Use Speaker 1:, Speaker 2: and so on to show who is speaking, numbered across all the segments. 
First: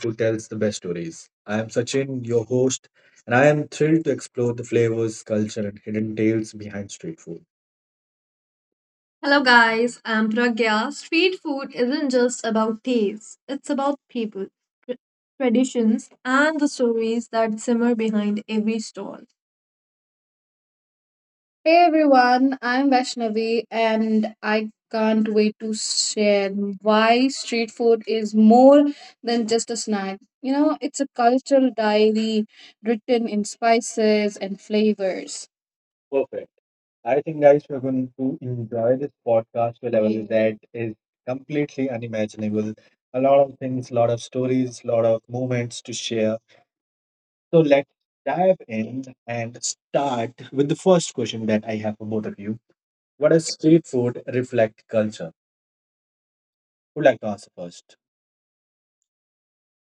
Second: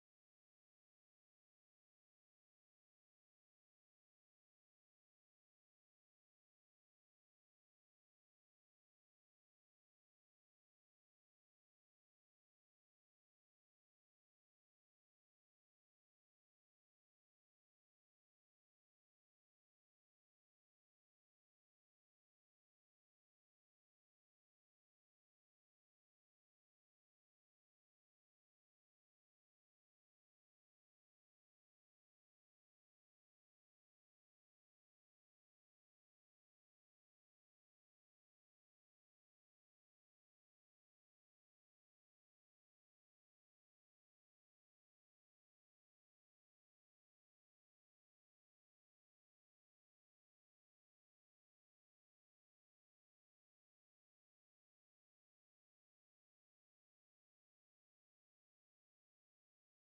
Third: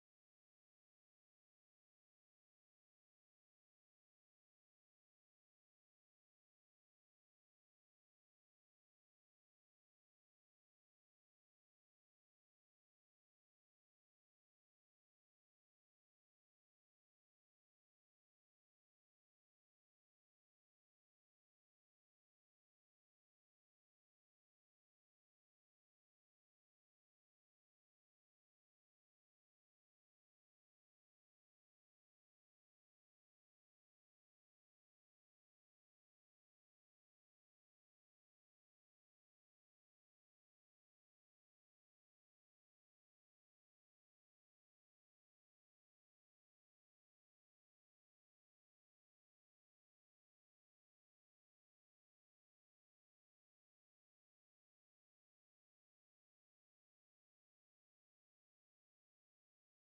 Speaker 1: Food Tells the Best Stories. I am Sachin, your host, and I am thrilled to explore the flavors, culture, and hidden tales behind street food. Hello, guys. I'm Pragya. Street food isn't just about taste, it's about people, tr- traditions, and the stories that simmer behind every stall. Hey everyone, I'm Vaishnavi and I can't wait to share why street food is more than just a snack. It's a cultural diary written in spices and flavors. Perfect. I think, guys, we're going to enjoy this podcast to a level, yeah, that is completely unimaginable. A lot of things, a lot of stories, a lot of moments to share. So let's dive in and start with the first question that I have for both of you. What does street food reflect culture? Who'd like to answer first?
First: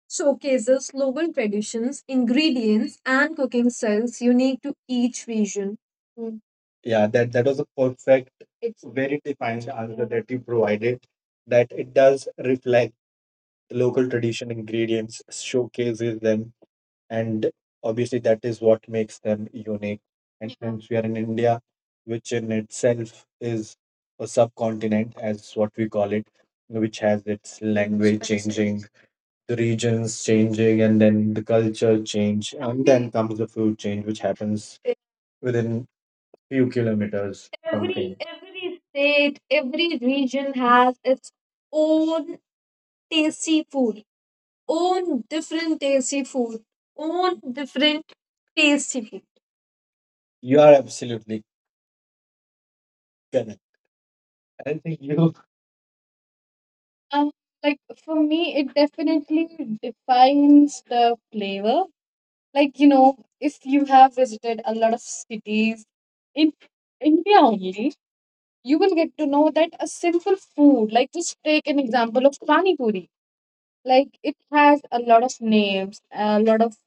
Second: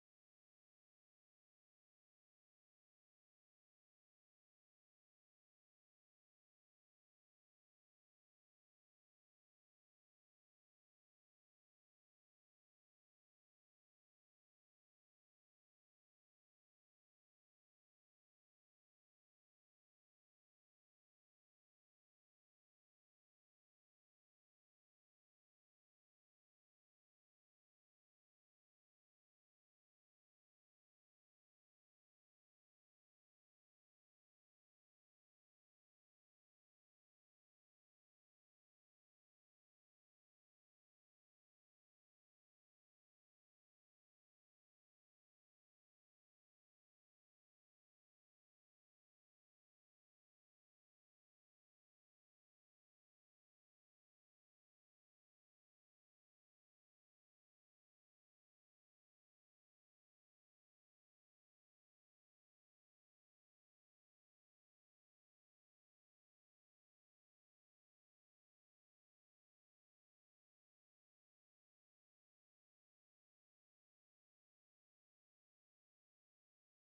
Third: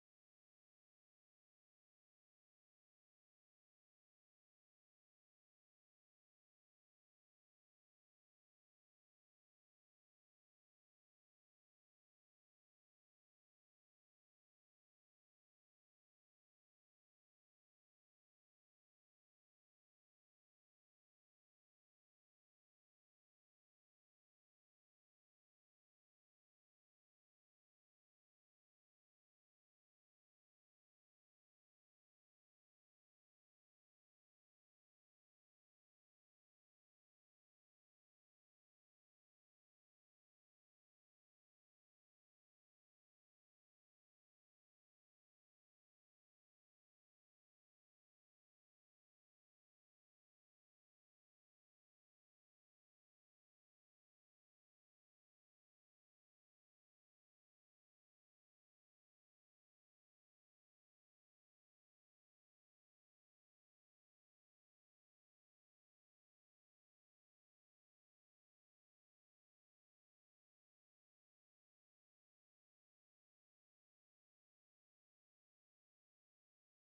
Speaker 1: Showcases local traditions, ingredients, and cooking styles unique to each region. Mm. Yeah, that was a perfect, it's very defined answer that you provided. That it does reflect local tradition ingredients, showcases them, and obviously that is what makes them unique and, yeah, since we are in india which in itself is a subcontinent as what we call it, which has its language changing, the regions changing, and then the culture change and then comes the food change which happens within few kilometers. Every something, every state, every region has its own tasty food, own different tasty food, own different tasty food. You are absolutely correct. I think you Um, like for me, it definitely defines the flavor. Like, you know, if you have visited a lot of cities in India only, you will get to know that a simple food, like just take an example of pani puri. Like it has a lot of names, a lot of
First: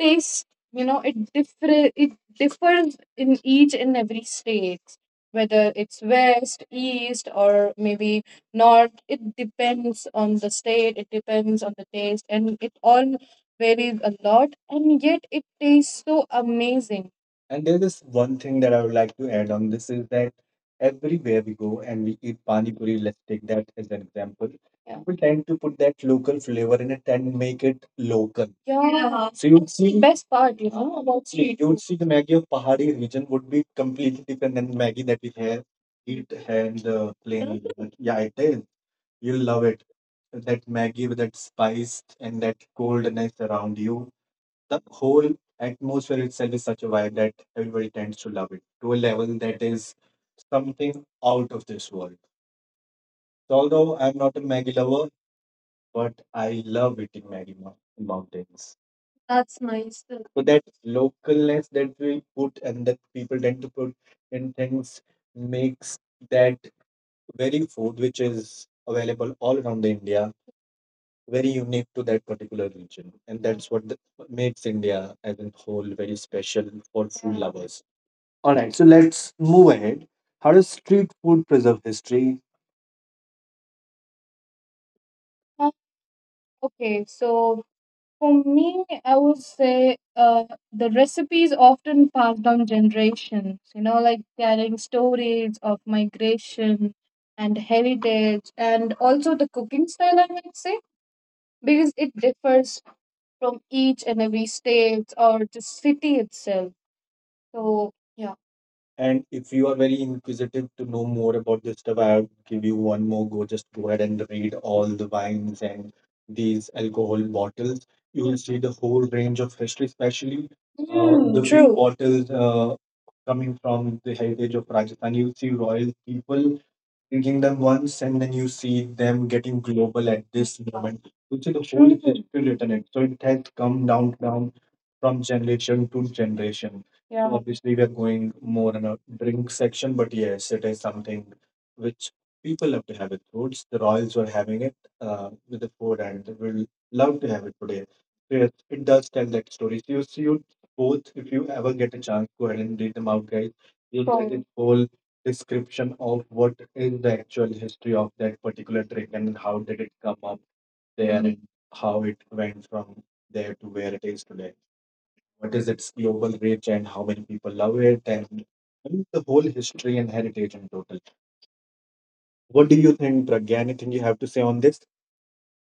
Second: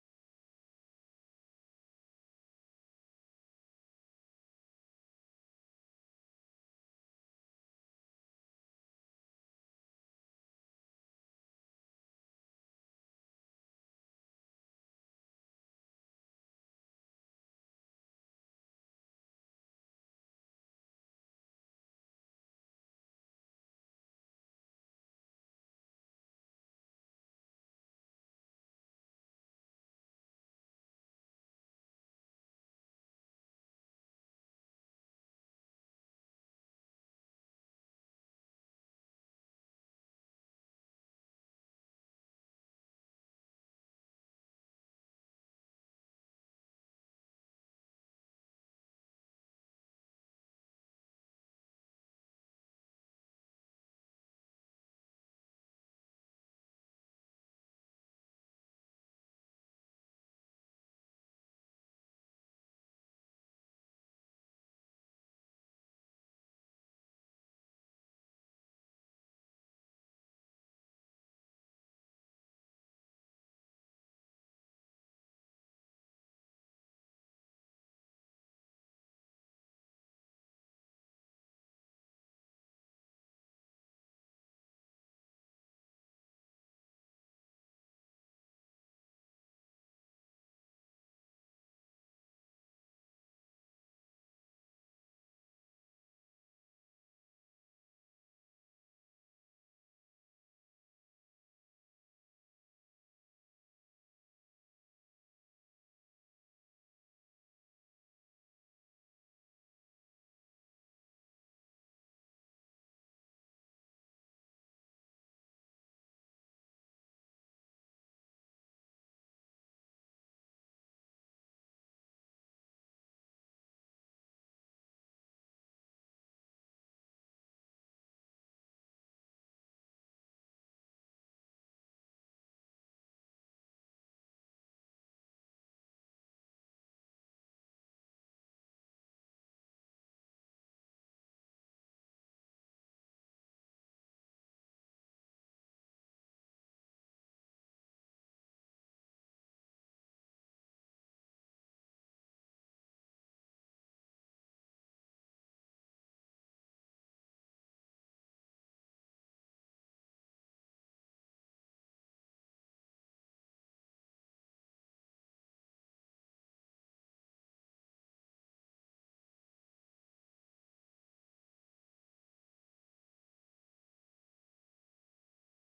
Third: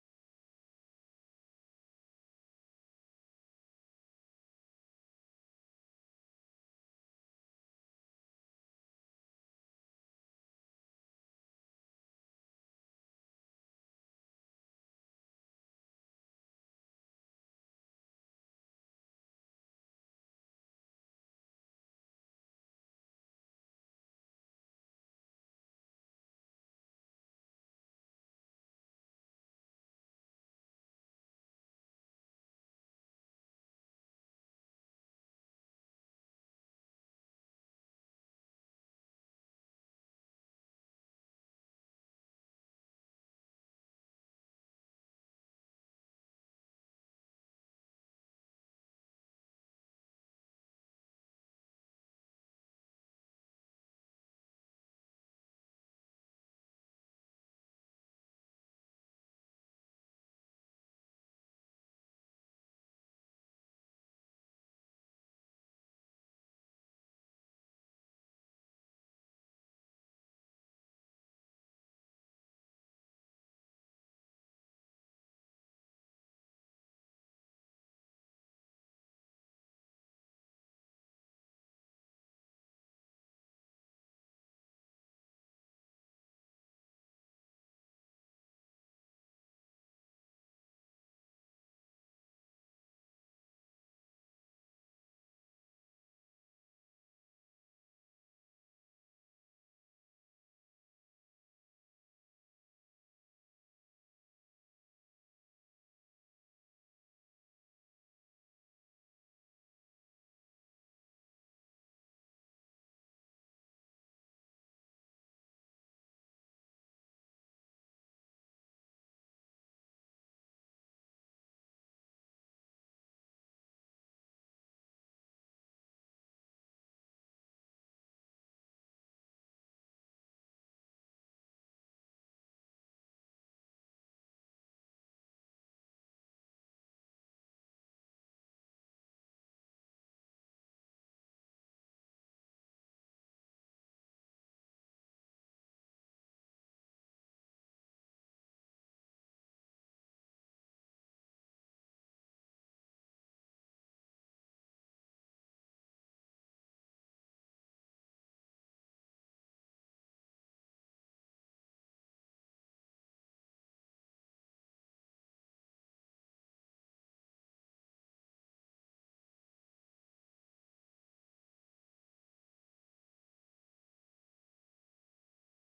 Speaker 1: taste, you know, it differ, it differs in each and every state, whether it's west, east, or maybe north. It depends on the state, it depends on the taste, and it all varies a lot and yet it tastes so amazing. And there's this one thing that I would like to add on this is that everywhere we go and we eat pani puri, let's take that as an example, yeah, people tend to put that local flavor in it and make it local. Yeah. So you'd see best part, you know, about street. You would see the Maggie of Pahari region would be completely different than Maggie that we have eat and plain. Yeah, it is. You'll love it. That Maggie with that spice and that coldness around you. The whole atmosphere itself is such a vibe that everybody tends to love it to a level that is something out of this world. So although I'm not a Maggie lover, but I love eating in mountains. That's nice. So that localness that we put and that people tend to put in things makes that very food which is available all around India very unique to that particular region. And that's what the, makes India as a whole very special for food lovers. All right, so let's move ahead. How does street food preserve history? Uh, Okay, so for me, I would say, the recipes often passed down generations, you know, like carrying stories of migration and heritage, and also the cooking style, I might say, because it differs from each and every state or the city itself. So, yeah. And if you are very inquisitive to know more about this stuff, I'll give you one more go. Just go ahead and read all the wines and these alcohol bottles. You will see the whole range of history, especially the big true. Bottles coming from the heritage of Rajasthan. You'll see royal people reading them once and then you see them getting global at this moment. You see the whole history written it. So it has come down from generation to generation. Yeah. So obviously we are going more in a drink section, but yes, it is something which people love to have it. Roots, the royals were having it with the food and they will love to have it today. So yes, it does tell that story. So you see you both, if you ever get a chance, go ahead and read them out, guys. You'll get, sure, this whole description of what is the actual history of that particular trick and how did it come up there and how it went from there to where it is today. What is its global reach and how many people love it and I mean, the whole history and heritage in total. What do you think, Pragya? Anything you have to say on this?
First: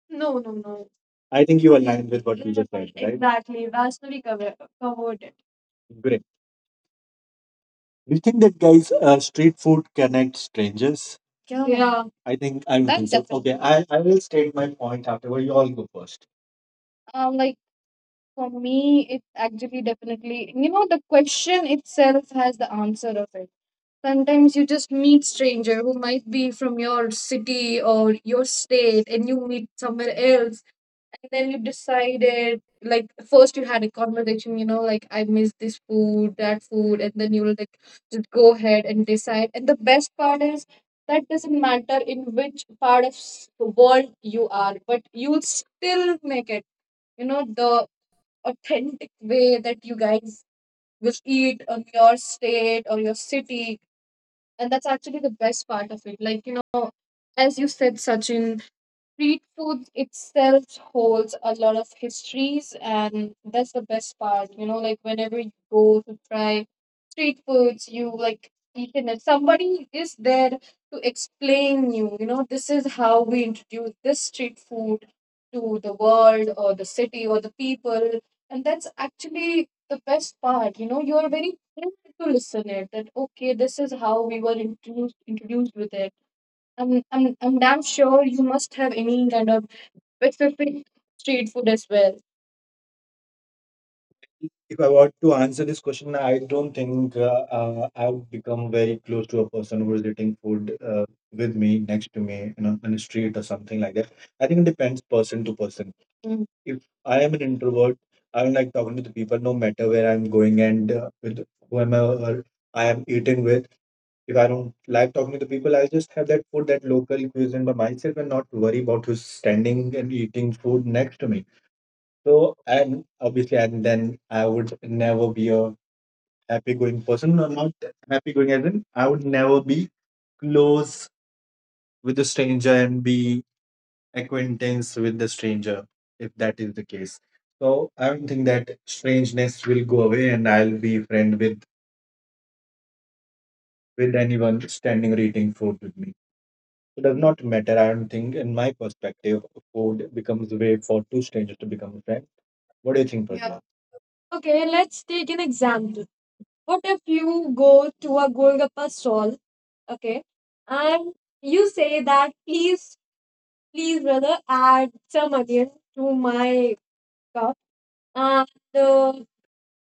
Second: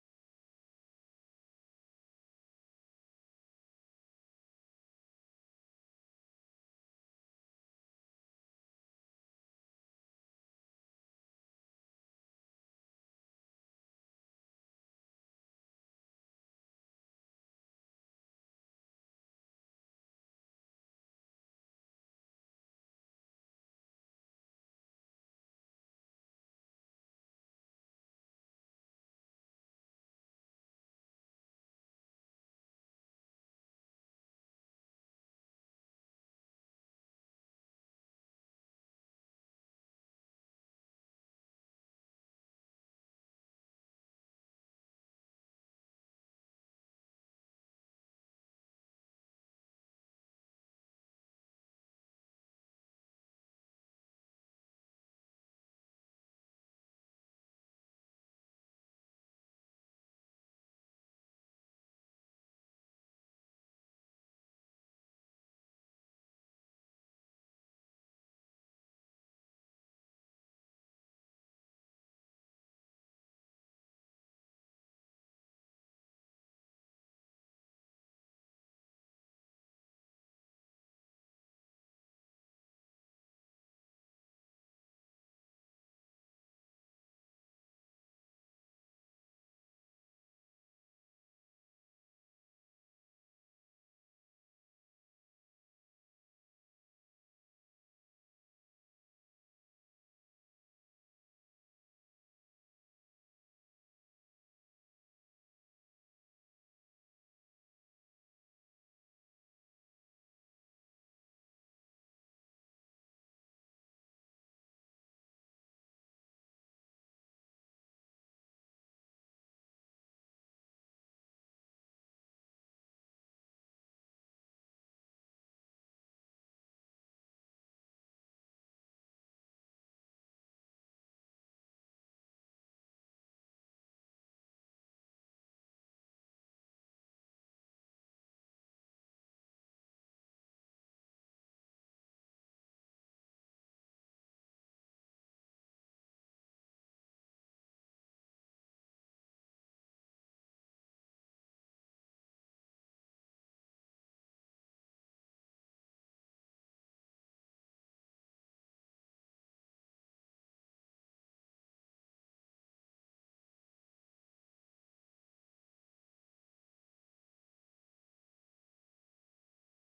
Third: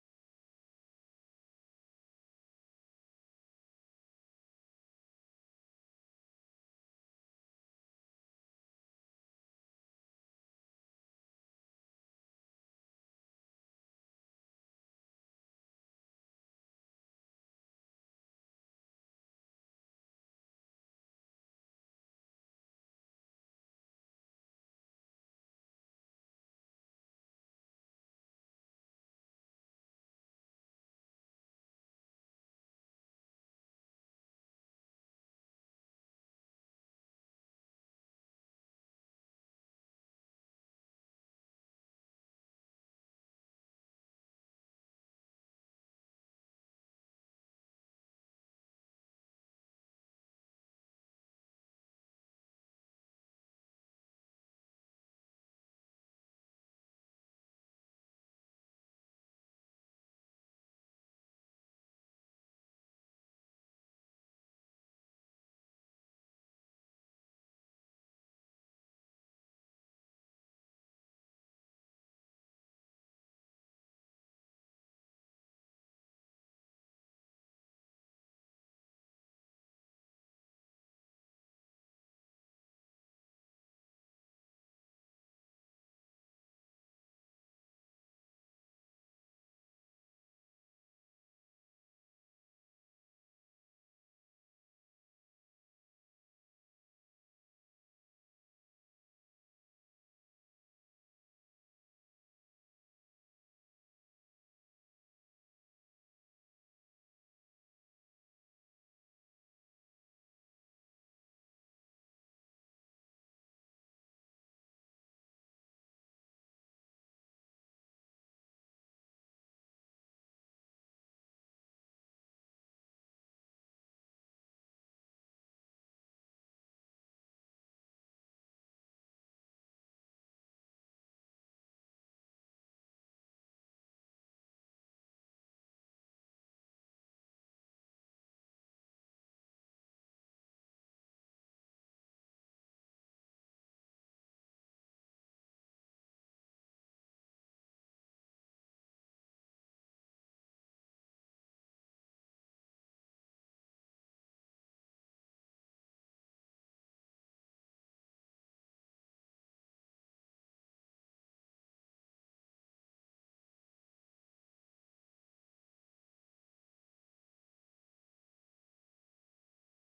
Speaker 1: No, no, no. I think you aligned with what we just said, right? Exactly. Covered it. Great. Do you think that guys street food connects strangers? Yeah. Yeah. I think I will, that's, go first. Okay, I will state my point afterward. You all go first. Like for me, it actually definitely, you know, the question itself has the answer of it. Sometimes you just meet stranger who might be from your city or your state, and you meet somewhere else, and then you decided, like, first you had a conversation, you know, like I miss this food, that food, and then you will like just go ahead and decide. And the best part is that doesn't matter in which part of the world you are, but you'll still make it, you know, the authentic way that you guys will eat on your state or your city. And that's actually the best part of it. Like, you know, as you said, Sachin, street food itself holds a lot of histories, and that's the best part. You know, like whenever you go to try street foods, you like you can, somebody is there to explain you. You know, this is how we introduce this street food to the world or the city or the people, and that's actually the best part. You know, you are very thrilled to listen it. That, okay, this is how we were introduced with it. I'm damn sure you must have any kind of specific street food as well. If I want to answer this question, I don't think, I've become very close to a person who is eating food with me, next to me, you know, on a street or something like that. I think it depends person to person. Mm. If I am an introvert, I don't like talking to the people no matter where I'm going and, with whoever I am eating with. If I don't like talking to people, I just have that food, that local cuisine by myself and not worry about who's standing and eating food next to me. So, and obviously, and then I would never be a happy going person. No, not happy going as in, I would never be close with a stranger and be acquaintance with the stranger if that is the case. So, I don't think that strangeness will go away and I'll be friend with anyone standing or eating food with me. Does not matter. I don't think, in my perspective, food becomes a way for two strangers to become friends. What do you think, yeah. Okay, let's take an example. What if you go to a Golgappa stall, okay, and you say that, please, please, brother, add some onion to my cup, and the,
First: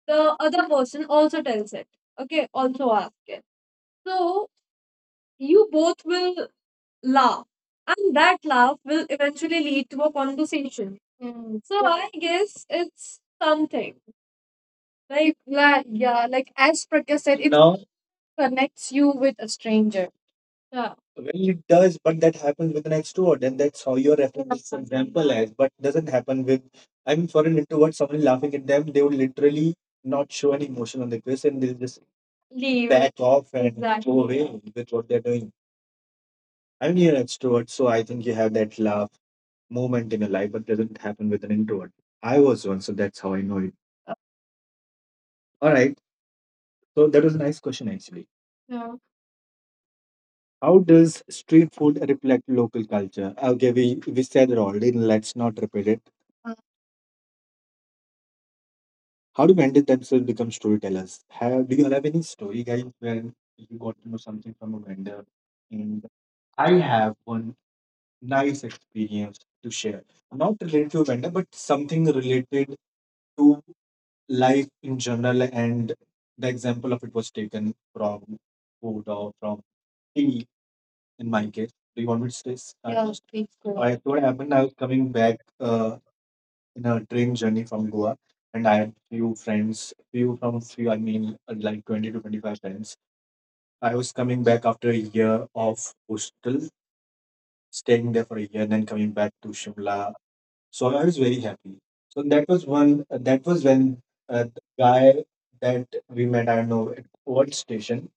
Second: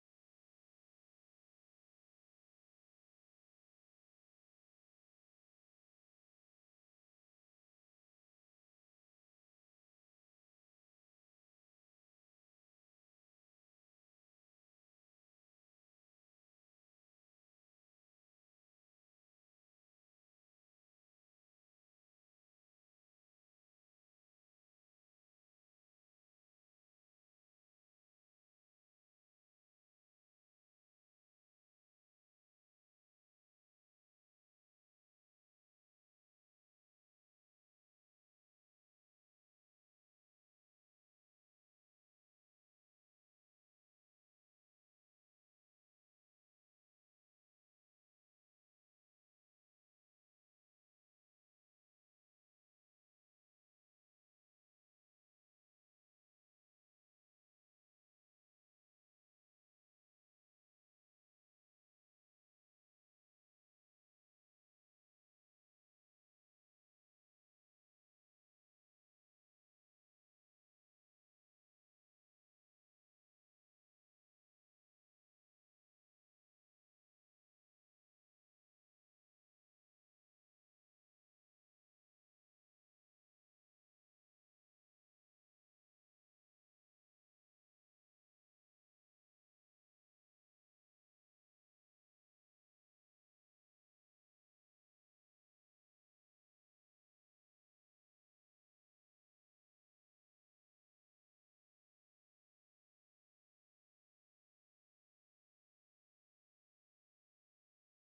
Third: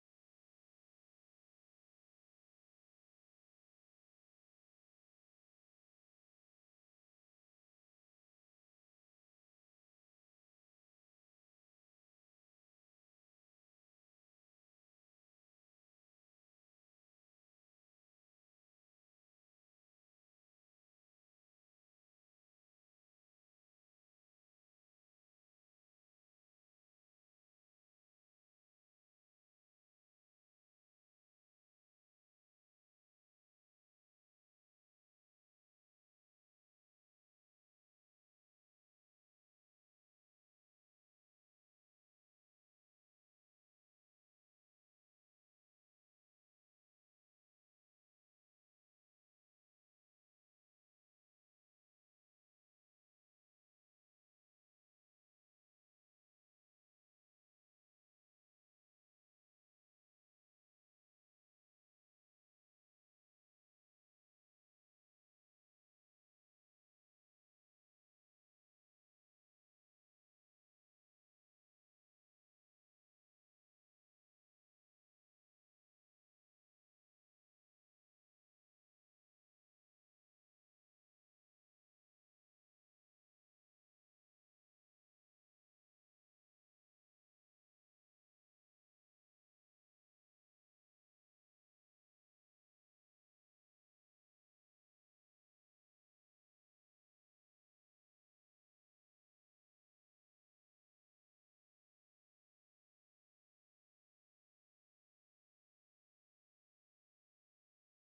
Speaker 1: the other person also tells it, okay, also asks it. So you both will laugh. And that laugh will eventually lead to a conversation. Mm. So yeah. I guess it's something. Like, yeah, like as Prakya said, it, now, connects you with a stranger. Yeah. Well, it does, but that happens with an extrovert, and that's how you're referring this example as. But doesn't happen with, I mean, for an introvert, someone laughing at them, they will literally not show any emotion on their face, and they'll just leave, back off, and exactly, go away with what they're doing. I mean, you're an extrovert, so I think you have that laugh moment in your life, but doesn't happen with an introvert. I was one, so that's how I know it. All right. So that was a nice question, actually. Yeah. How does street food reflect local culture? Okay, we said it already. Let's not repeat it. Uh, How do vendors themselves become storytellers? Have, do you have any story, guys, where you got to know something from a vendor? And I have one nice experience to share. Not related to vendor, but something related to life in general. And the example of it was taken from food or from tea in my case. Do you want me to stay? Start, yeah, first? Please go. I What happened. I was coming back in a train journey from Goa, and I had few friends, few from few. I mean, like 20 to 25 friends. I was coming back after a year of hostel, staying there for a year, and then coming back to Shimla. So I was very happy. So that was one. That was when the guy that we met. I don't know at what station,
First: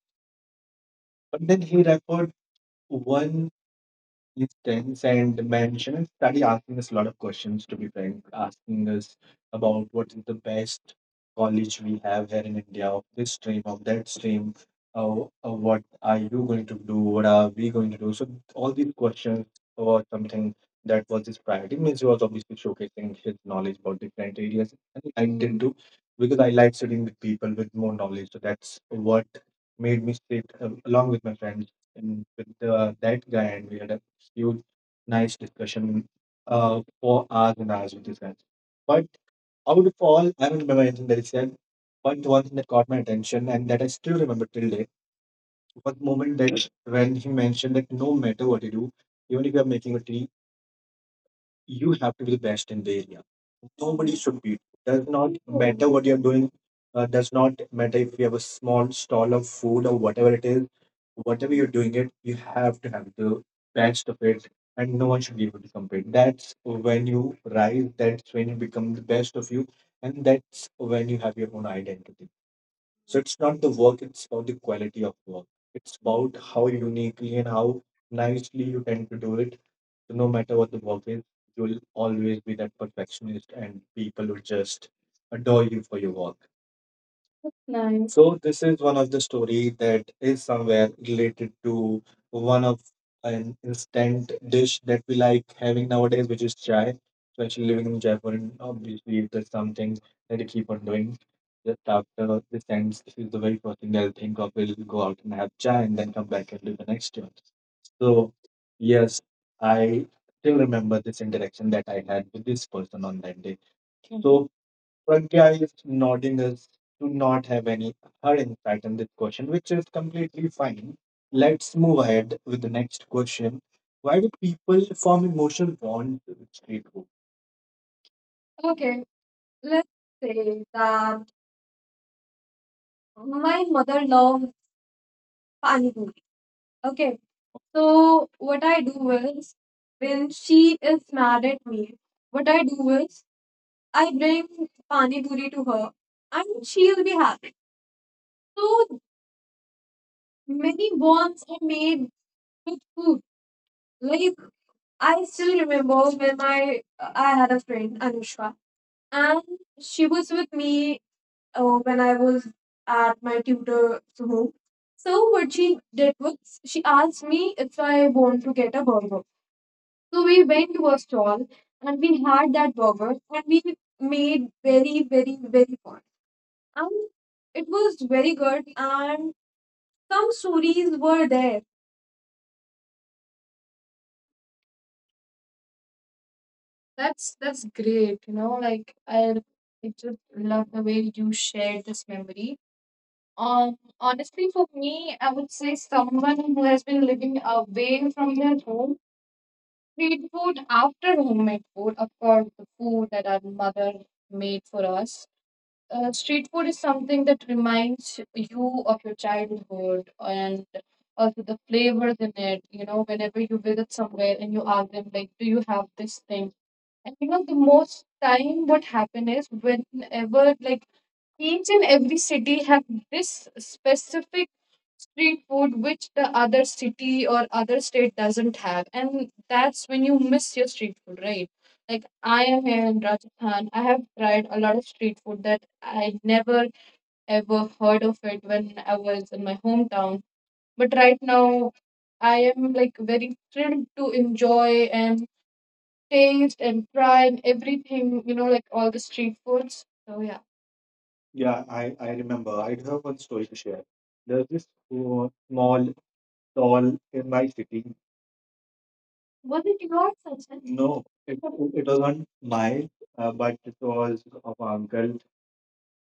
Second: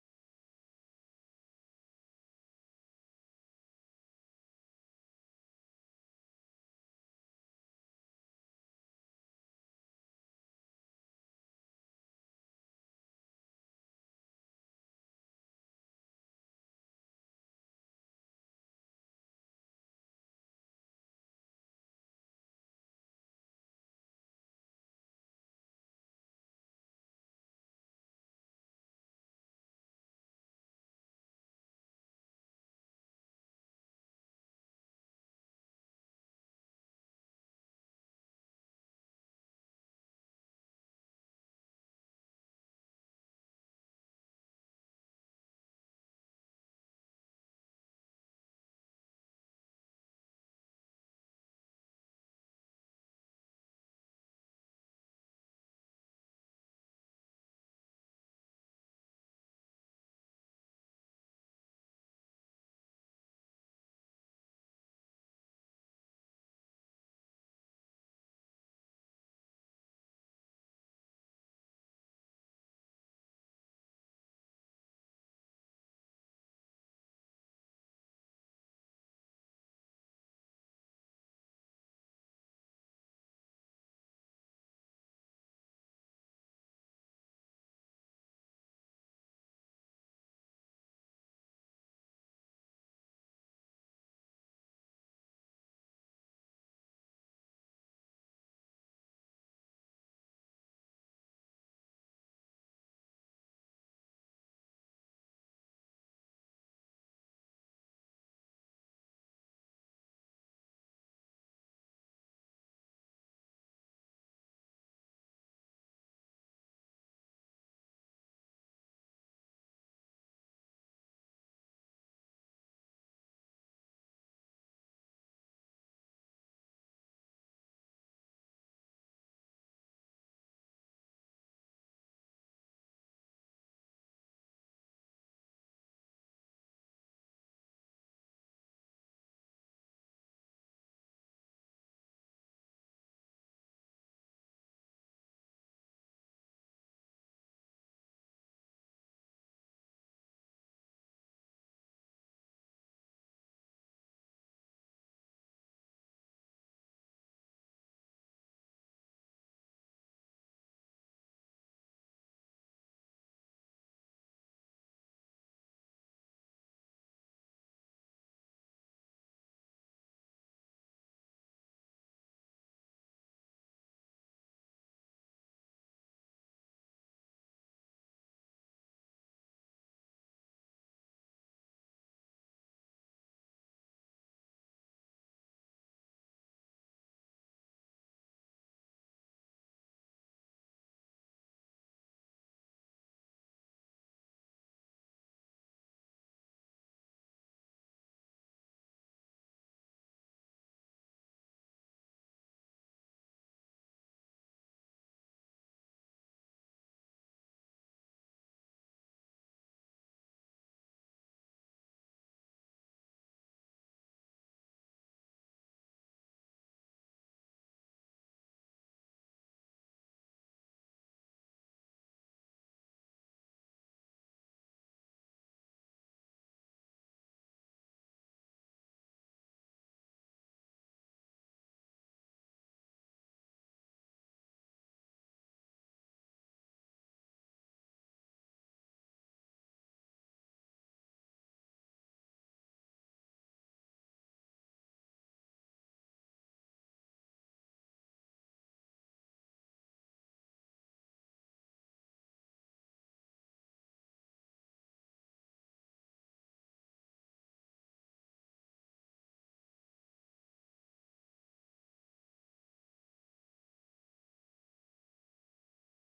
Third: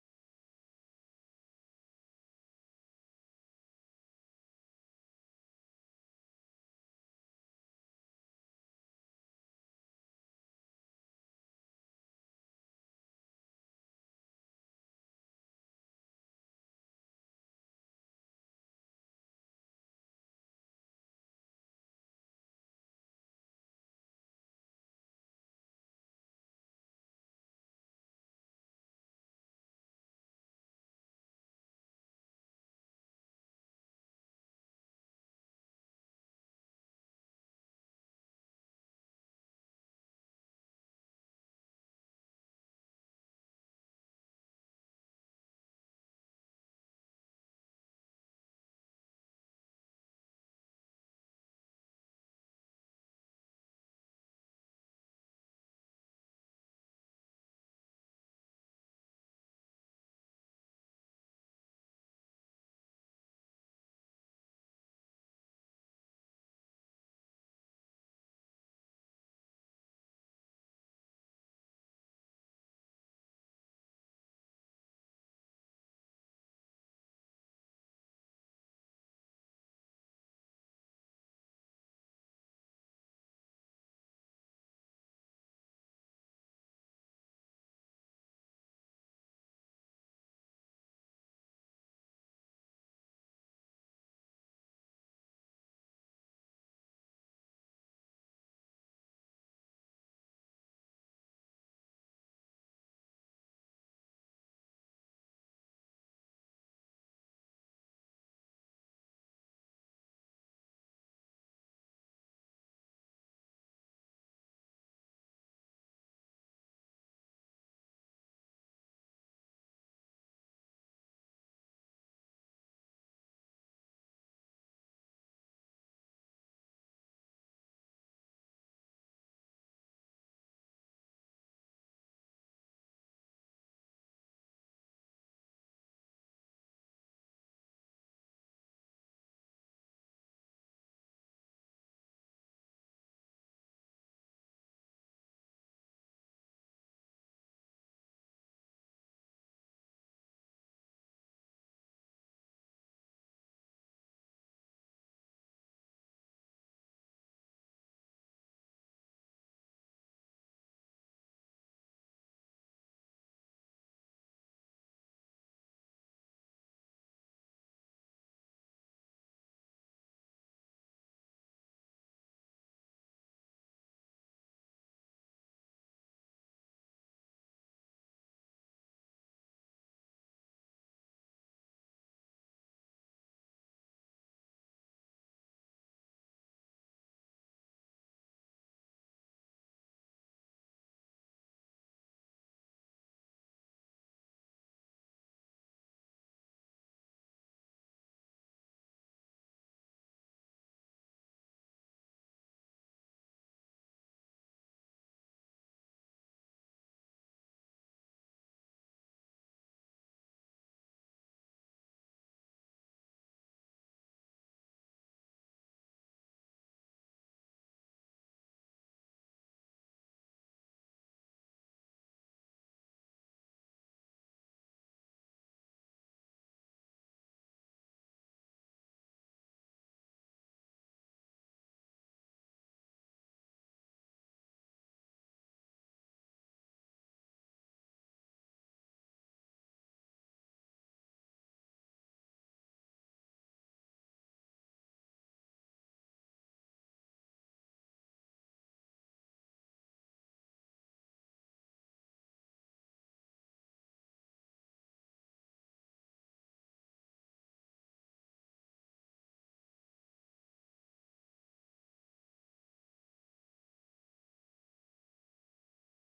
Speaker 1: but then he referred one distance and dimension and study, asking us a lot of questions, to be frank, asking us about what is the best college we have here in India, of this stream, of that stream, uh, what are we going to do. So all these questions were something that was his priority. Means he was obviously showcasing his knowledge about different areas, and I did too, because I like sitting with people with more knowledge. So that's what made me sit along with my friends and with that guy, and we had a huge, nice discussion for hours and hours with this guy. But out of all, I don't remember anything that he said. But one thing that caught my attention, and that I still remember till day, was the moment that when he mentioned that no matter what you do, even if you are making a tea, you have to be the best in the area. Nobody should beat you. Does not matter what you're doing. Does not matter if you have a small stall of food or whatever it is. Whatever you're doing it, you have to have the best of it, and no one should be able to compete. That's when you rise. That's when you become the best of you, and that's when you have your own identity. So it's not the work, it's about the quality of work. It's about how uniquely and how nicely you tend to do it. So no matter what the work is, you'll always be that perfectionist, and people will just adore you for your work. Nice. So this is one of the story that is somewhere related to one of an instant dish that we like having nowadays, which is chai. Especially living in Jaipur, and obviously there's something that you keep on doing. Just after this ends, this is the very first thing that I think of. We'll go out and have chai, and then come back and do the next one. So yes, I still remember this interaction that I had with this person on that day. Okay. So Pragya is nodding us to not have any her insight on this question, which is completely fine. Let's move ahead with the next question. Why do people form emotional bonds with street food? Okay, let's say that my mother loves pani puri. Okay, so what I do is, when she is mad at me, what I do is I bring pani puri to her, and she'll be happy. So many bonds are made. Me too. Like, I still remember when my I had a friend Anushka, and she was with me when I was at my tutor's home. So what she did was, she asked me if I want to get a burger. So we went to a stall and we had that burger, and we made very very very fun, and it was very good, and some stories were there. That's great. You know, like I just love the way you shared this memory. Honestly, for me, I would say someone who has been living away from their home, street food after homemade food, of course, the food that our mother made for us. Street food is something that reminds you of your childhood, and also the flavors in it. You know, whenever you visit somewhere and you ask them, like, do you have this thing? And you know, the most time what happen is, whenever like, each and every city have this specific street food which the other city or other state doesn't have. And that's when you miss your street food, right? Like, I am here in Rajasthan. I have tried a lot of street food that I never ever heard of it when I was in my hometown. But right now I am like very thrilled to enjoy and taste and try and everything, you know, like all the street foods. So yeah. Yeah, I remember. I do have one story to share. There's this small stall in my city. Was it yours, Sachin? No, it wasn't mine, but it was of my uncle.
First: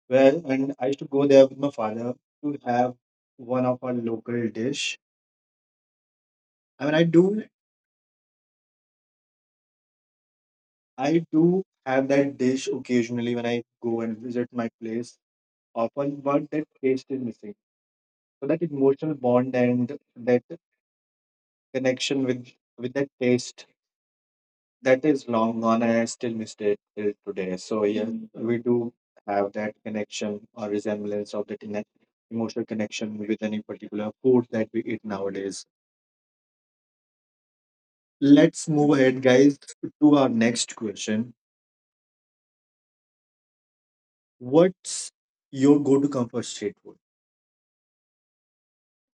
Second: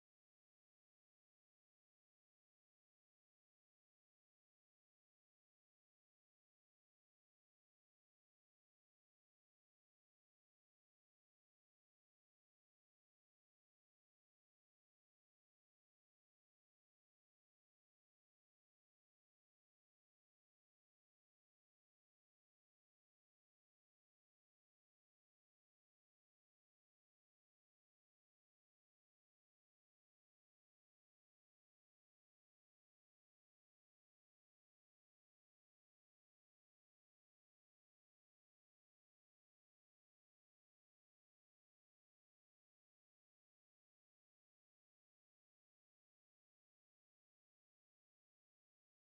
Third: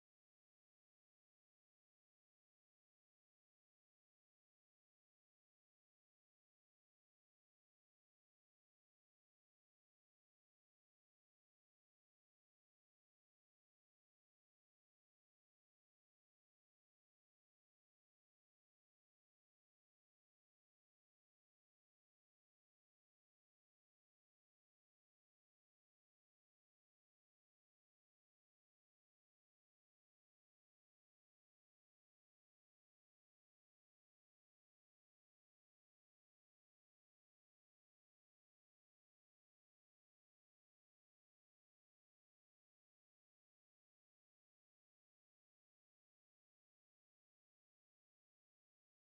Speaker 1: Well, and I used to go there with my father to have one of our local dish. I mean, I do have that dish occasionally when I go and visit my place often, but that taste is missing. So that emotional bond and that connection with that taste, that is long gone, and I still miss it till today. So yeah, Mm, we do have that connection or resemblance of the emotional connection with any particular food that we eat nowadays. Let's move ahead, guys, to our next question. What's your go-to comfort street food?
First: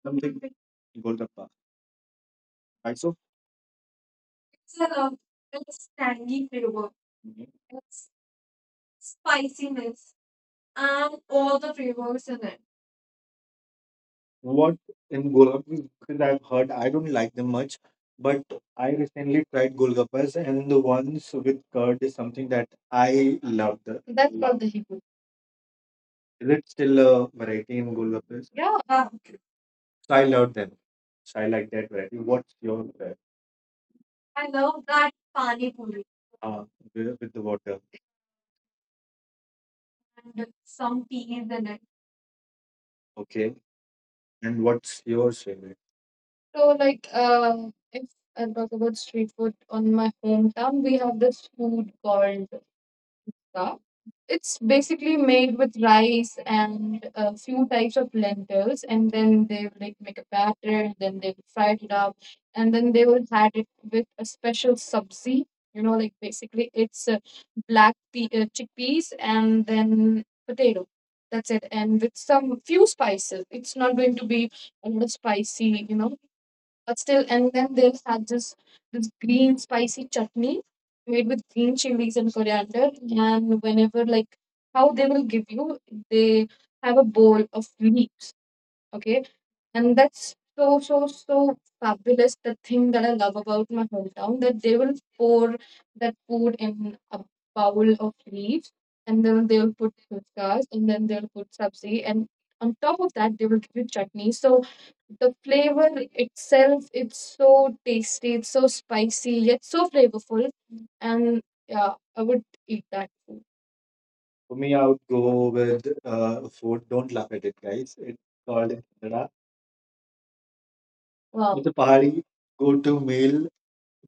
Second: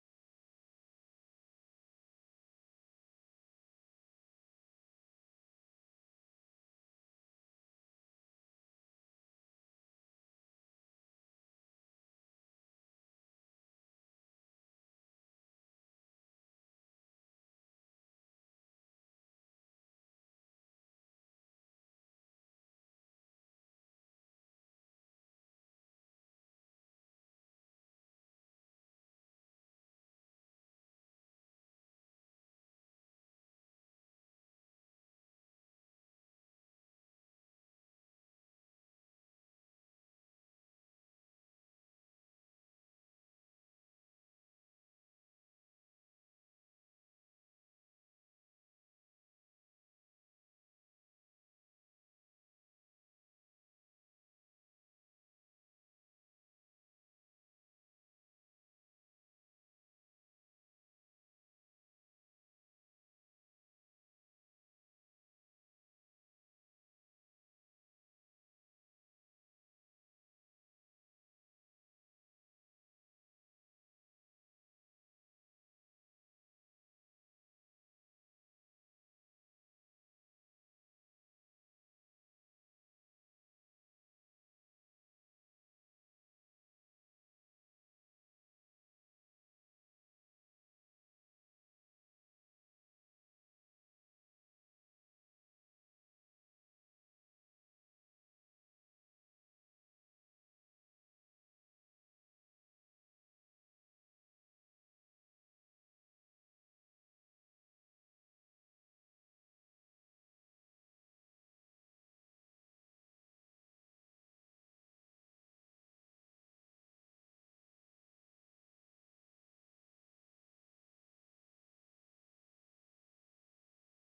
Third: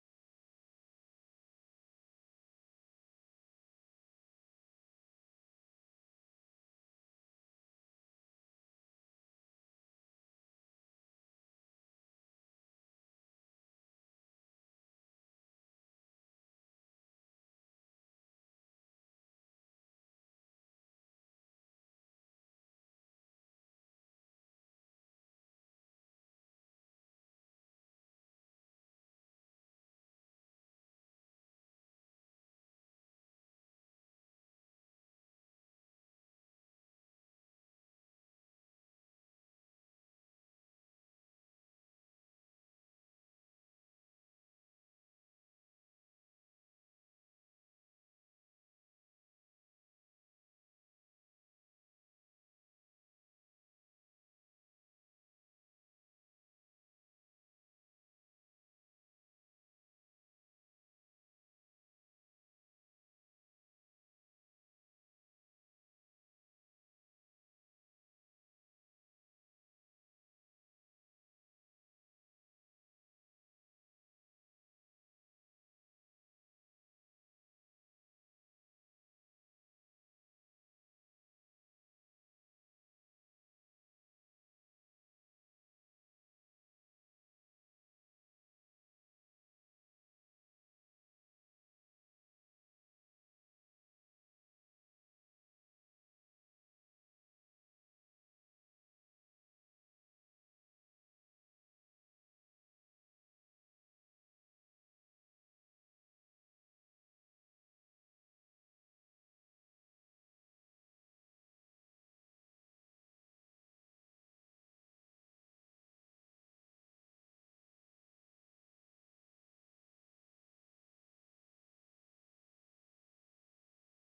Speaker 1: Something. Golgappa. Right, so. It's a it's tangy flavor. Mhm. It's spiciness and all the flavors in it. What in Golgappas, because I've heard I don't like them much, but I recently tried Golgappas, and the ones with curd is something that I love. The. That's called the Hebrew. Is it still a variety in Golgappas? Yeah. Okay. So I love them. So I like that variety. What's your favorite? I love that pani puri. Uh, with the water and some peas in it. Okay. And what's your favorite? So, like, if I talk about street food on my hometown, we have this food called sa. It's basically made with rice and a few types of lentils, and then they will like make a batter, then they will fry it up, and then they will add it with a special sabzi. You know, like, basically it's black pea, chickpeas and then potato. That's it, and with some few spices. It's not going to be a little spicy, you know, but still. And then they'll have this this green spicy chutney made with green chilies and coriander. And whenever like, how they will give you, they have a bowl of leaves, okay, and that's so, so, so fabulous. The thing that I love about my hometown, that they will pour that food in a bowl of leaves, and then they will put fuscas, and then they'll put sabzi, and on top of that they will give you chutney. So the flavor itself, it's so tasty, it's so spicy, yet so flavorful. And yeah, I would eat that food. For me, I would go with food. Don't laugh at it, guys. It's called. Wow. It's a Pahari go-to meal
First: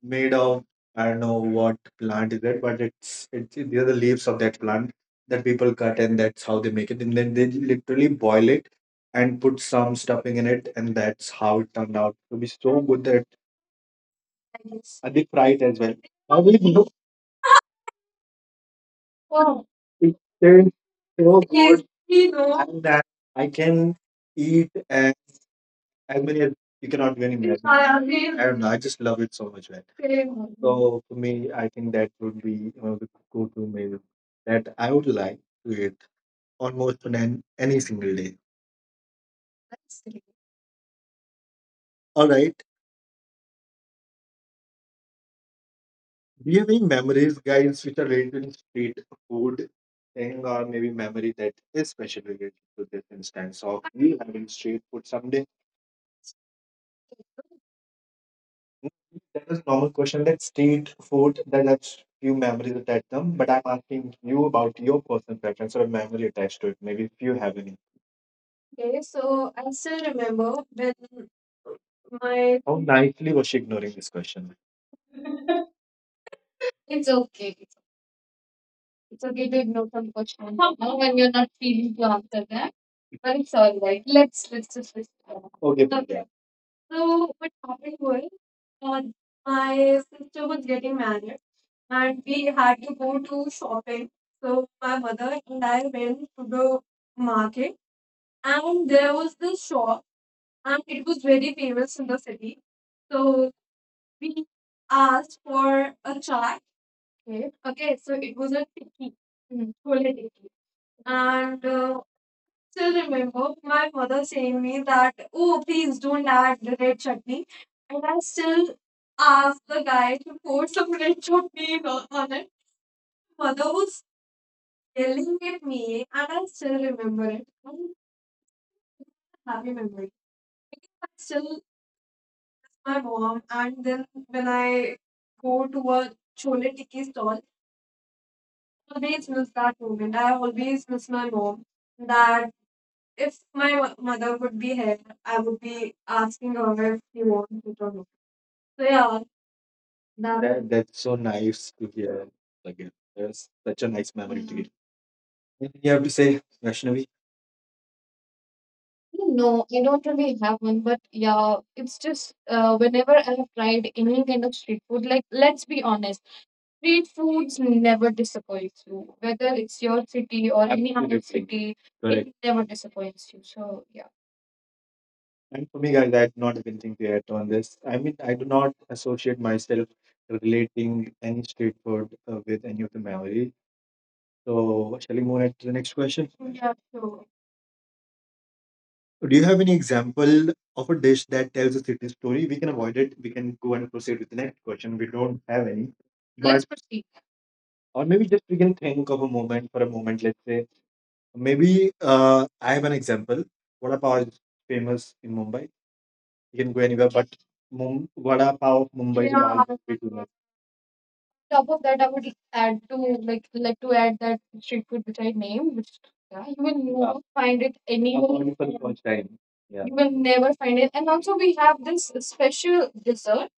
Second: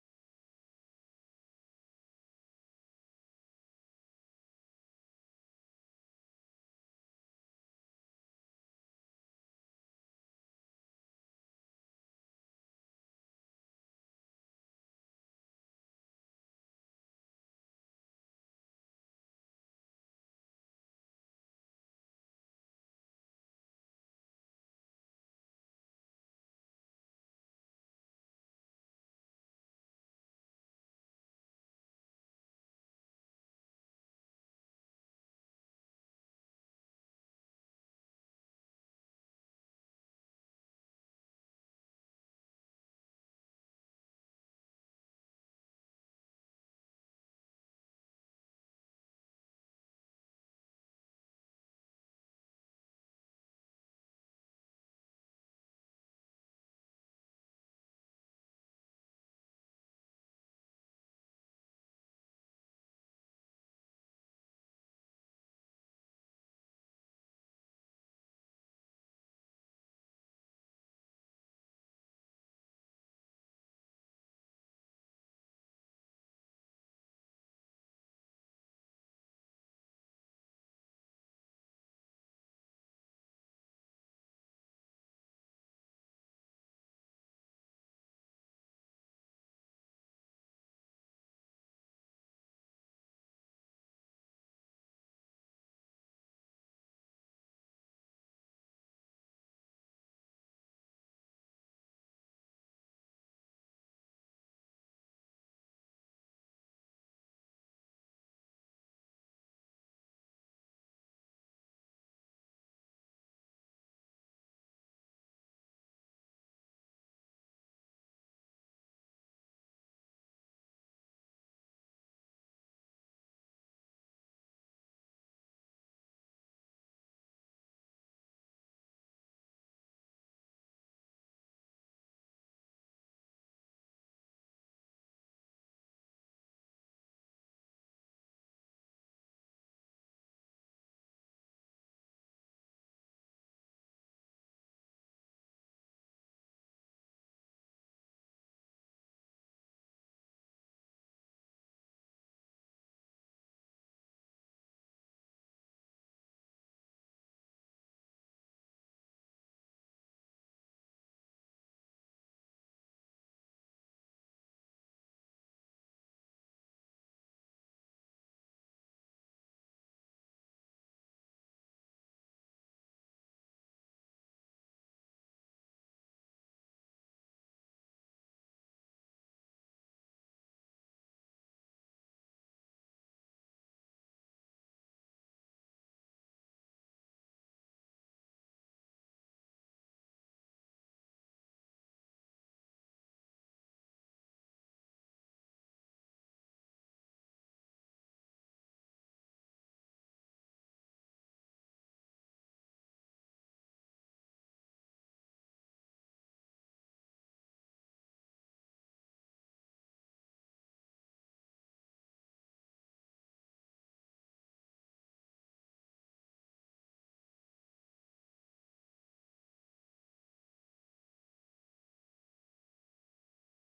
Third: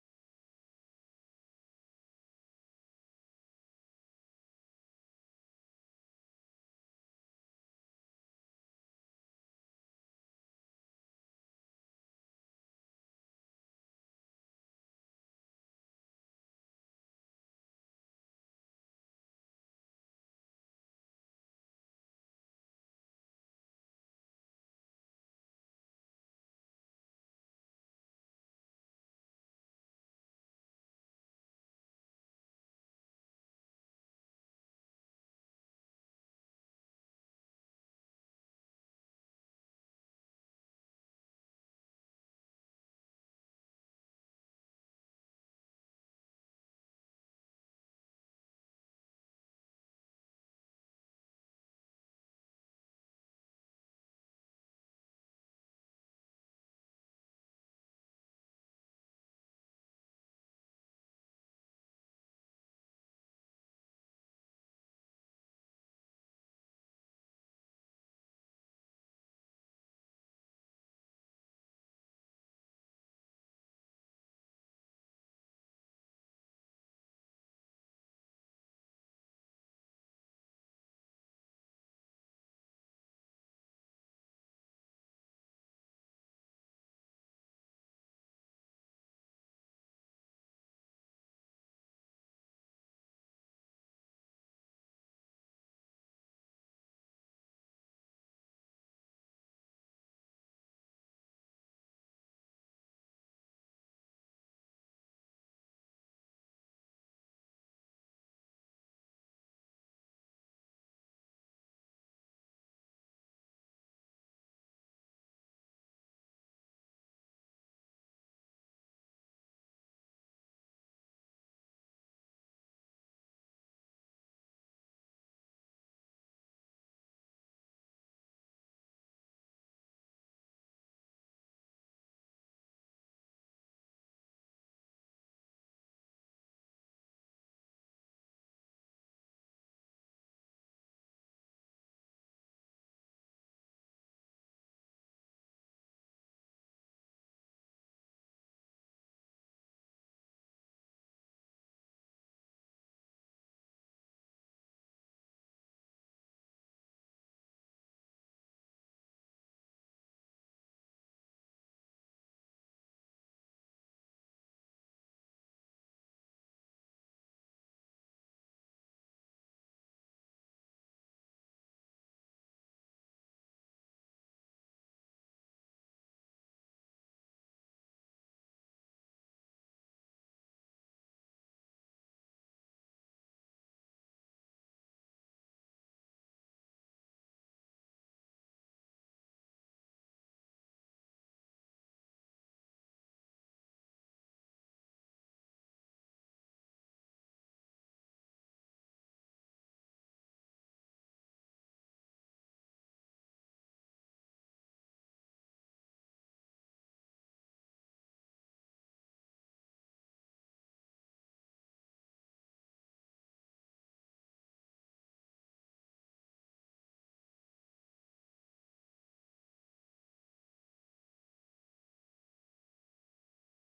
Speaker 1: made of, I don't know what plant is it, but it's these are the leaves of that plant that people cut, and that's how they make it. And then they literally boil it and put some stuffing in it, and that's how it turned out to be so good, that, and they fry it as well. How do you know? Wow. It tastes so, yes, good, we know, and that I can eat and. I mean, you cannot do any magic. I don't know. I just love it so much, man. So for me, I think that would be one of the go-to meal that I would like to eat almost on any single day. All right. Do you have any memories, guys, which are related to street food thing, or maybe memory that is special related to this instance of you having street food someday? That was a normal question. That street food that has few memories attached to them, but I'm asking you about your personal preference or memory attached to it. Maybe if you have any. Okay, so I still remember when my. How nicely was she ignoring this question? It's okay. It's okay to ignore some question when you're not feeling to answer that, but it's all right. Let's just respond. Okay. Okay. Yeah. So what happened was, uh, my sister was getting married, and we had to go to shopping. So my mother and I went to the market, and there was this shop, and it was very famous in the city. So we asked for a chaat. Okay, okay, so it was a tikki, mm, chole tikki. And still remember my mother saying me that, oh, please don't add the red chutney. And I still asked the guy to pour some red chutney on it. Mother was yelling at me, and I like still remember it. And it's a happy memory. Because I still miss my mom, and then when I go to a chole tikki stall, always miss that moment. I always miss my mom. That if mother would be here, I would be asking her if she wants it or not. So yeah, that's so nice to hear. Again. That's such a nice memory to, mhm, get. You have to say, Vaishnavi, no, I don't really have one, but yeah, it's just whenever I have tried any kind of street food, like let's be honest, street foods never disappoints you. Whether it's your city or any other, absolutely, city, correct, it, correct, never disappoints you. So yeah. And for me, guys, I do not have anything to add on this. I mean, I do not associate myself relating any street food with any of the memory. So, shall we move ahead to the next question? Yeah, sure. So, do you have any example of a dish that tells a city story? We can avoid it. We can go and proceed with the next question. We don't have any. Let's But Proceed. Or maybe just we can think of a moment for a moment. Let's say maybe I have an example. Vada pav is famous in Mumbai. You can go anywhere, but vada pav of Mumbai is always top of that, I would add to like to add that street food which I named, which yeah, you will never find it anywhere. Available for the first time. Yeah. You will never find it. And also we have this special dessert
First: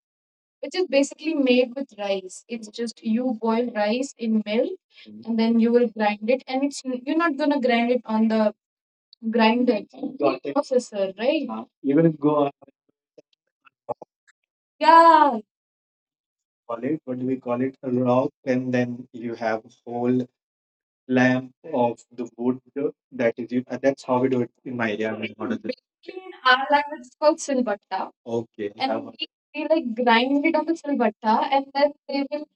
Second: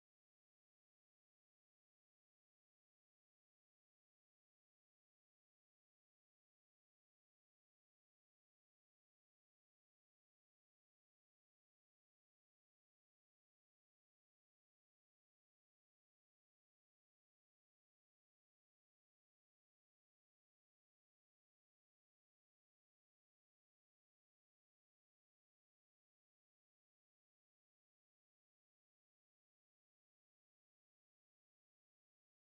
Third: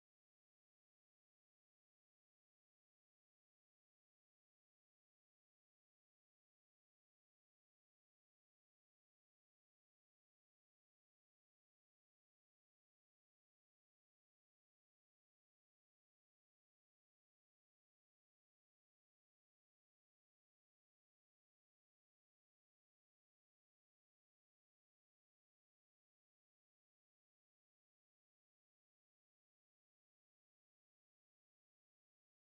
Speaker 1: which is basically made with rice. It's just you boil rice in milk, mhm, and then you will grind it and it's you're not gonna grind it on the grinder, got it, processor, right? You will go on. Yeah. Call it, what do we call it? A rock, and then you have whole lamp of the wood that is used. That's how we do it in my area. In modern day. Basically, in our language, it's called silbatta. Okay. And we like grind it on the silbatta, and then they will.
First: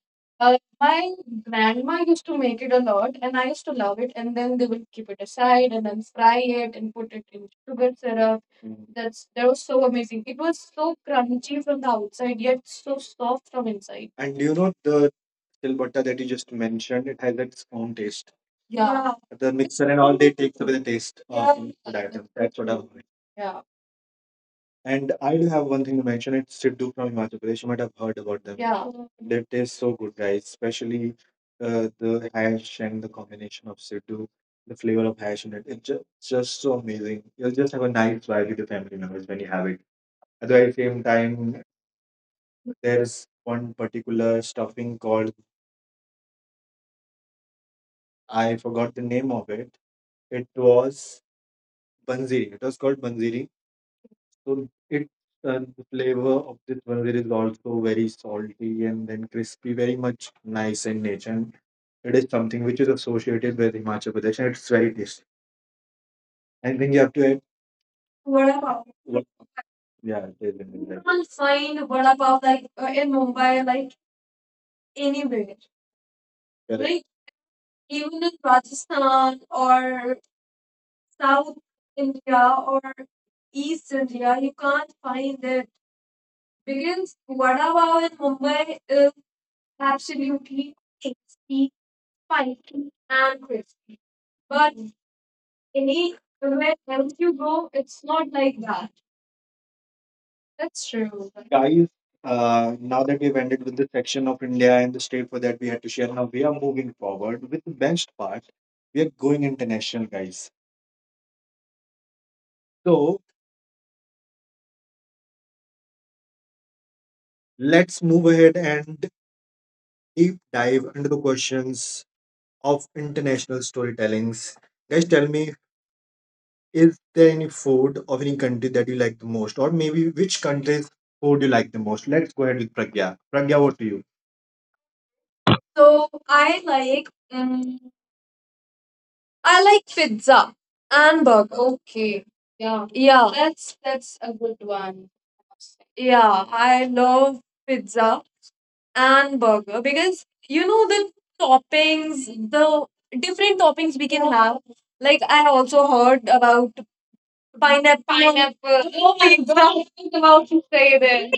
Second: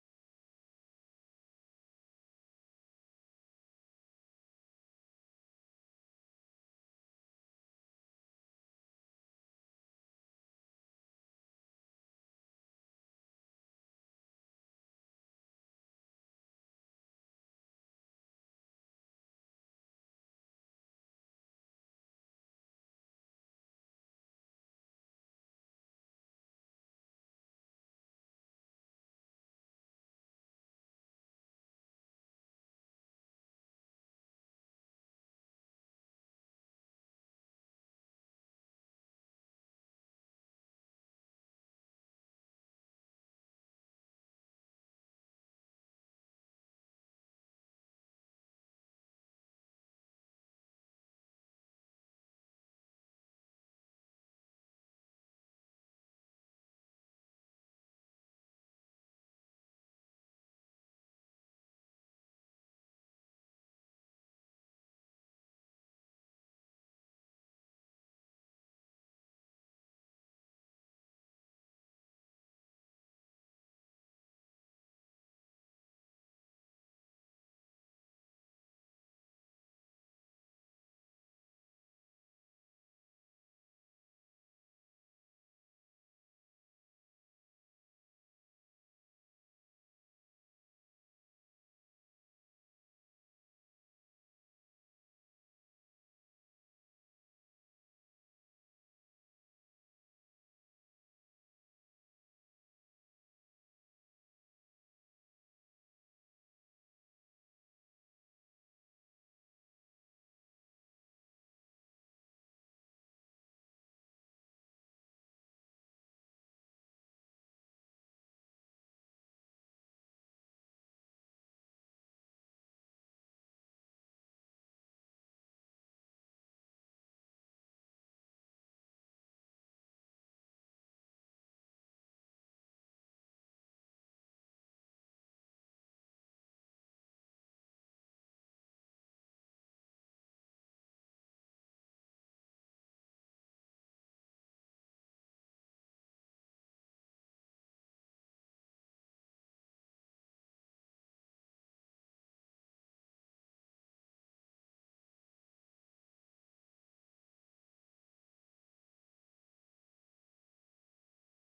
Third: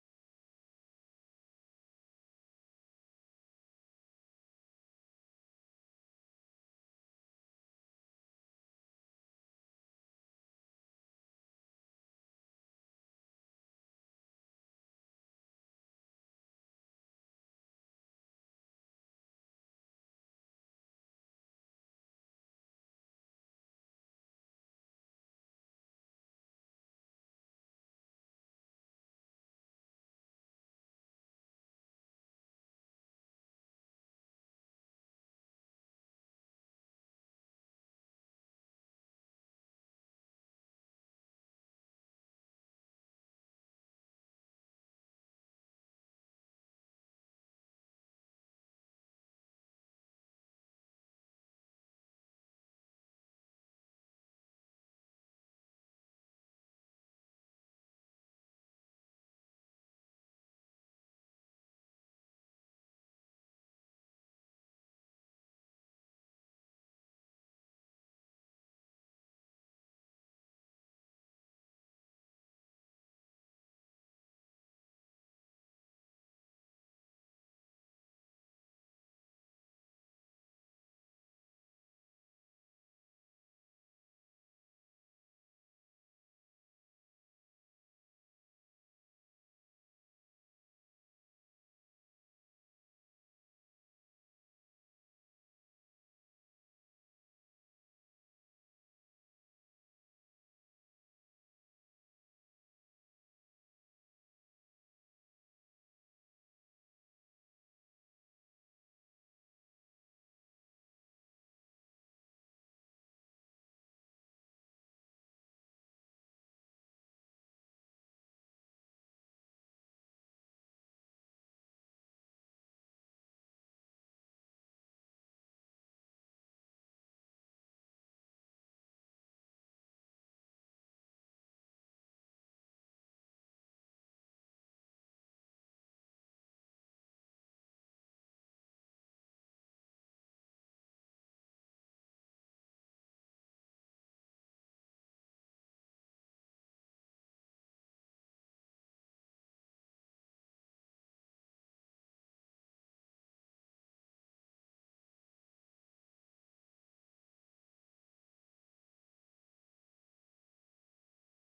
Speaker 1: My grandma used to make it a lot, and I used to love it. And then they will keep it aside, and then fry it, and put it in sugar syrup. Mm. That was so amazing. It was so crunchy from the outside, yet so soft from inside. And you know the silbutta that you just mentioned, it has its own taste. Yeah. The mixer and all, they take away the taste of, yeah, food item. That's what I'm doing. Yeah. And I do have one thing to mention. It's Siddu from Himachal Pradesh. You might have heard about them. Yeah. They taste so good, guys. Especially the hash and the combination of Siddu, the flavor of hash in it. It's just so amazing. You'll just have a nice vibe with your family members when you have it. At the very same time, there's one particular stuffing called, I forgot the name of it. It was Banziri. It was called Banziri. So it, the flavor of this Banziri is also very salty and then crispy, very much nice in nature. And it is something which is associated with Himachal Pradesh and it's very tasty. Anything you have to add? Vada pav. What? Yeah, it is in India. You will find vada pav like in Mumbai, like anywhere. Correct. Like even in Rajasthan or South India or East India, you can't find it because vada pav in Mumbai is absolutely tasty, spicy, and crispy. But anywhere else you go, it's not like that. That's true. Guys, now that we've ended with the section of India and the state for that we had to share, now we are moving forward with the best part. We are going international, guys. So let's move ahead and deep dive into the questions of international storytellings. Guys, tell me, is there any food of any country that you like the most, or maybe which country's food you like the most? Let's go ahead with Pragya. Pragya, what to you? So I like, I like pizza and burger. Okay. Yeah. Yeah. That's a good one. Yeah, I love pizza and burger because you know the toppings, the different toppings we can have. Like I also heard about pineapple. Pineapple. Oh my god, I was about to say this.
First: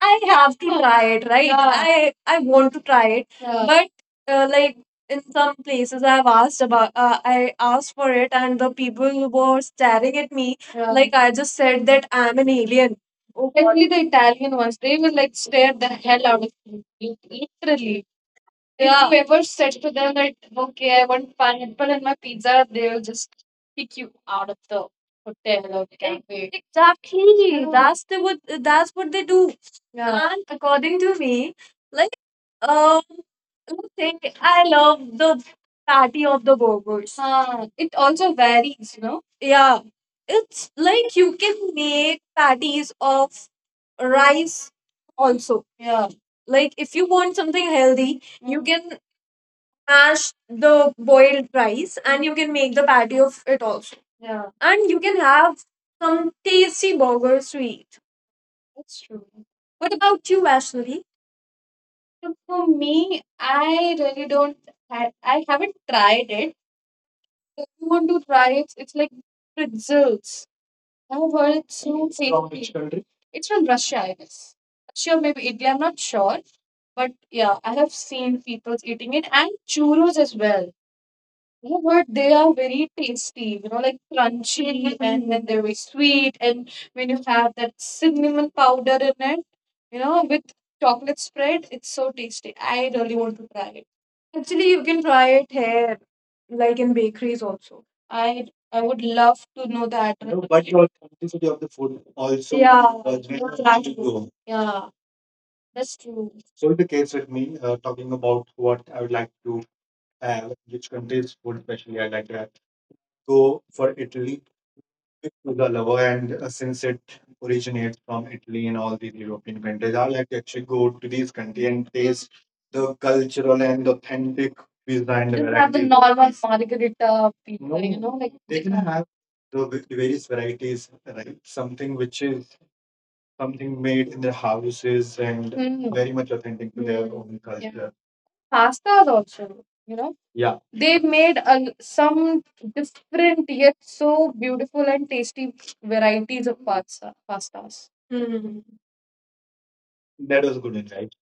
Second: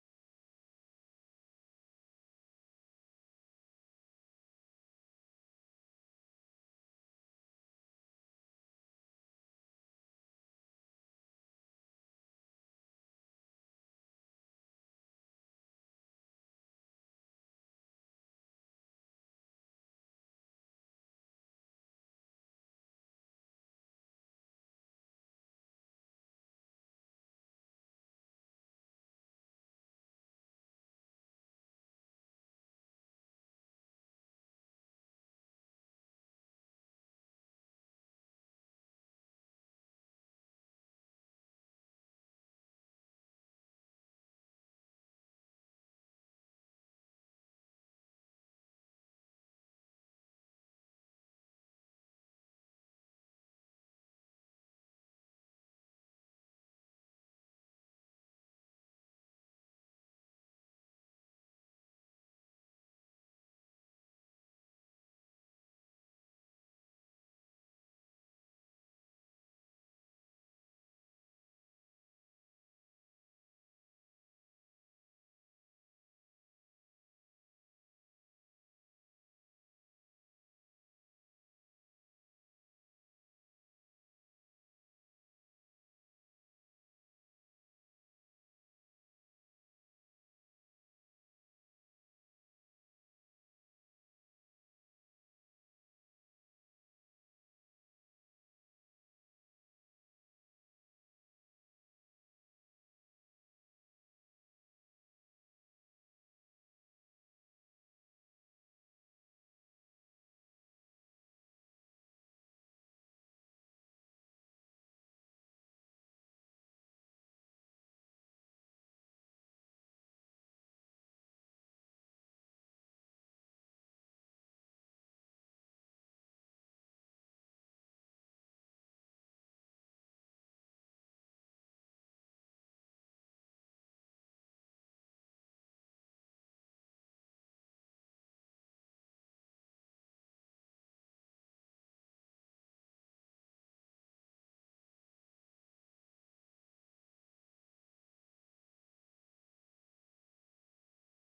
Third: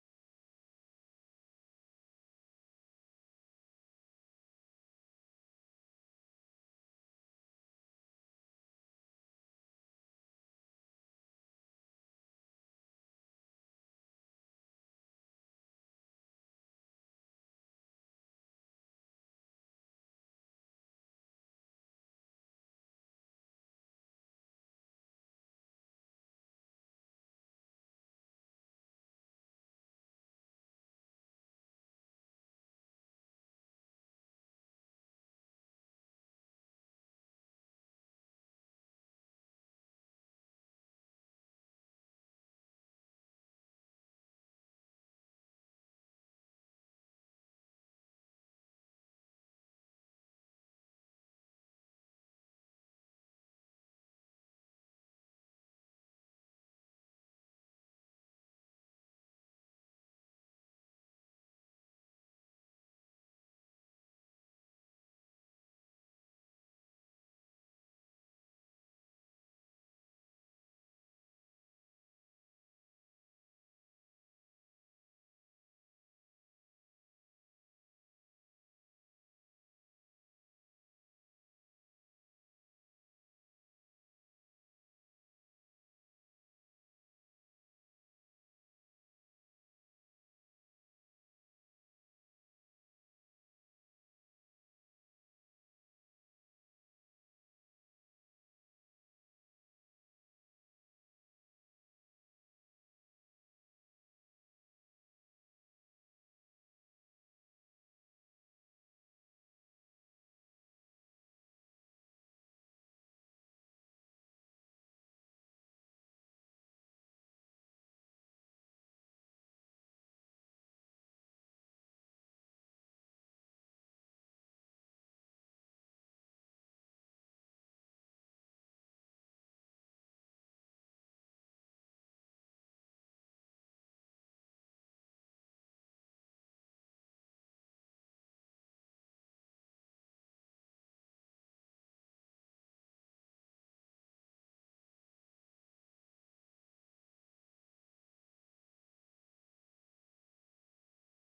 Speaker 1: I have to try it, right? Yeah. I want to try it, yeah, but like in some places I've asked about, I asked for it, and the people were staring at me, yeah, like I just said that I'm an alien. Especially the Italian ones, they will like stare the hell out of you, literally. Yeah. If you ever said to them that, okay, I want pineapple in my pizza, they will just kick you out of the hotel or cafe. Exactly. Yeah. That's what they do. Yeah. And according to me, like um thing I love the patty of the burgers. Huh. It also varies, you know? Yeah. It's like you can make patties of rice also. Yeah. Like if you want something healthy, you, mm, can mash the boiled rice and you can make the patty of it also. Yeah. And you can have some tasty burgers to eat. That's true. What about you, Vaishnavi? So for me, I really don't. I haven't tried it. If you want to try it, it's like pretzels. I've heard it's so tasty. From which tasty country? It's from Russia, I guess. Sure, maybe Italy. I'm not sure, but yeah, I have seen people eating it and churros as well. Oh, but they are very tasty, you know, like crunchy and then they're very sweet. And when you have that cinnamon powder in it, you know, with chocolate spread, it's so tasty. I really want to try it. Actually, you can try it here, like in bakeries also. I would love to know that. No, but your authenticity of the food also. Yeah, does make, that's true, right. Yeah, that's true. So in the case with me, talking about what I would like to have, which country's food especially I like to have, go for Italy to the lover, and since it originates from Italy and all these European countries, I like to actually go to these countries and taste the cultural and authentic pizza and the, just have the varieties, normal margarita pizza, no, you, no, know, like they can have the various varieties, right? Something which is something made in their houses and, hmm, very much authentic to their, hmm, own, yeah, culture, pastas also, you know, yeah, they made a some different yet so beautiful and tasty varieties of pastas. Hmm. That was good insight.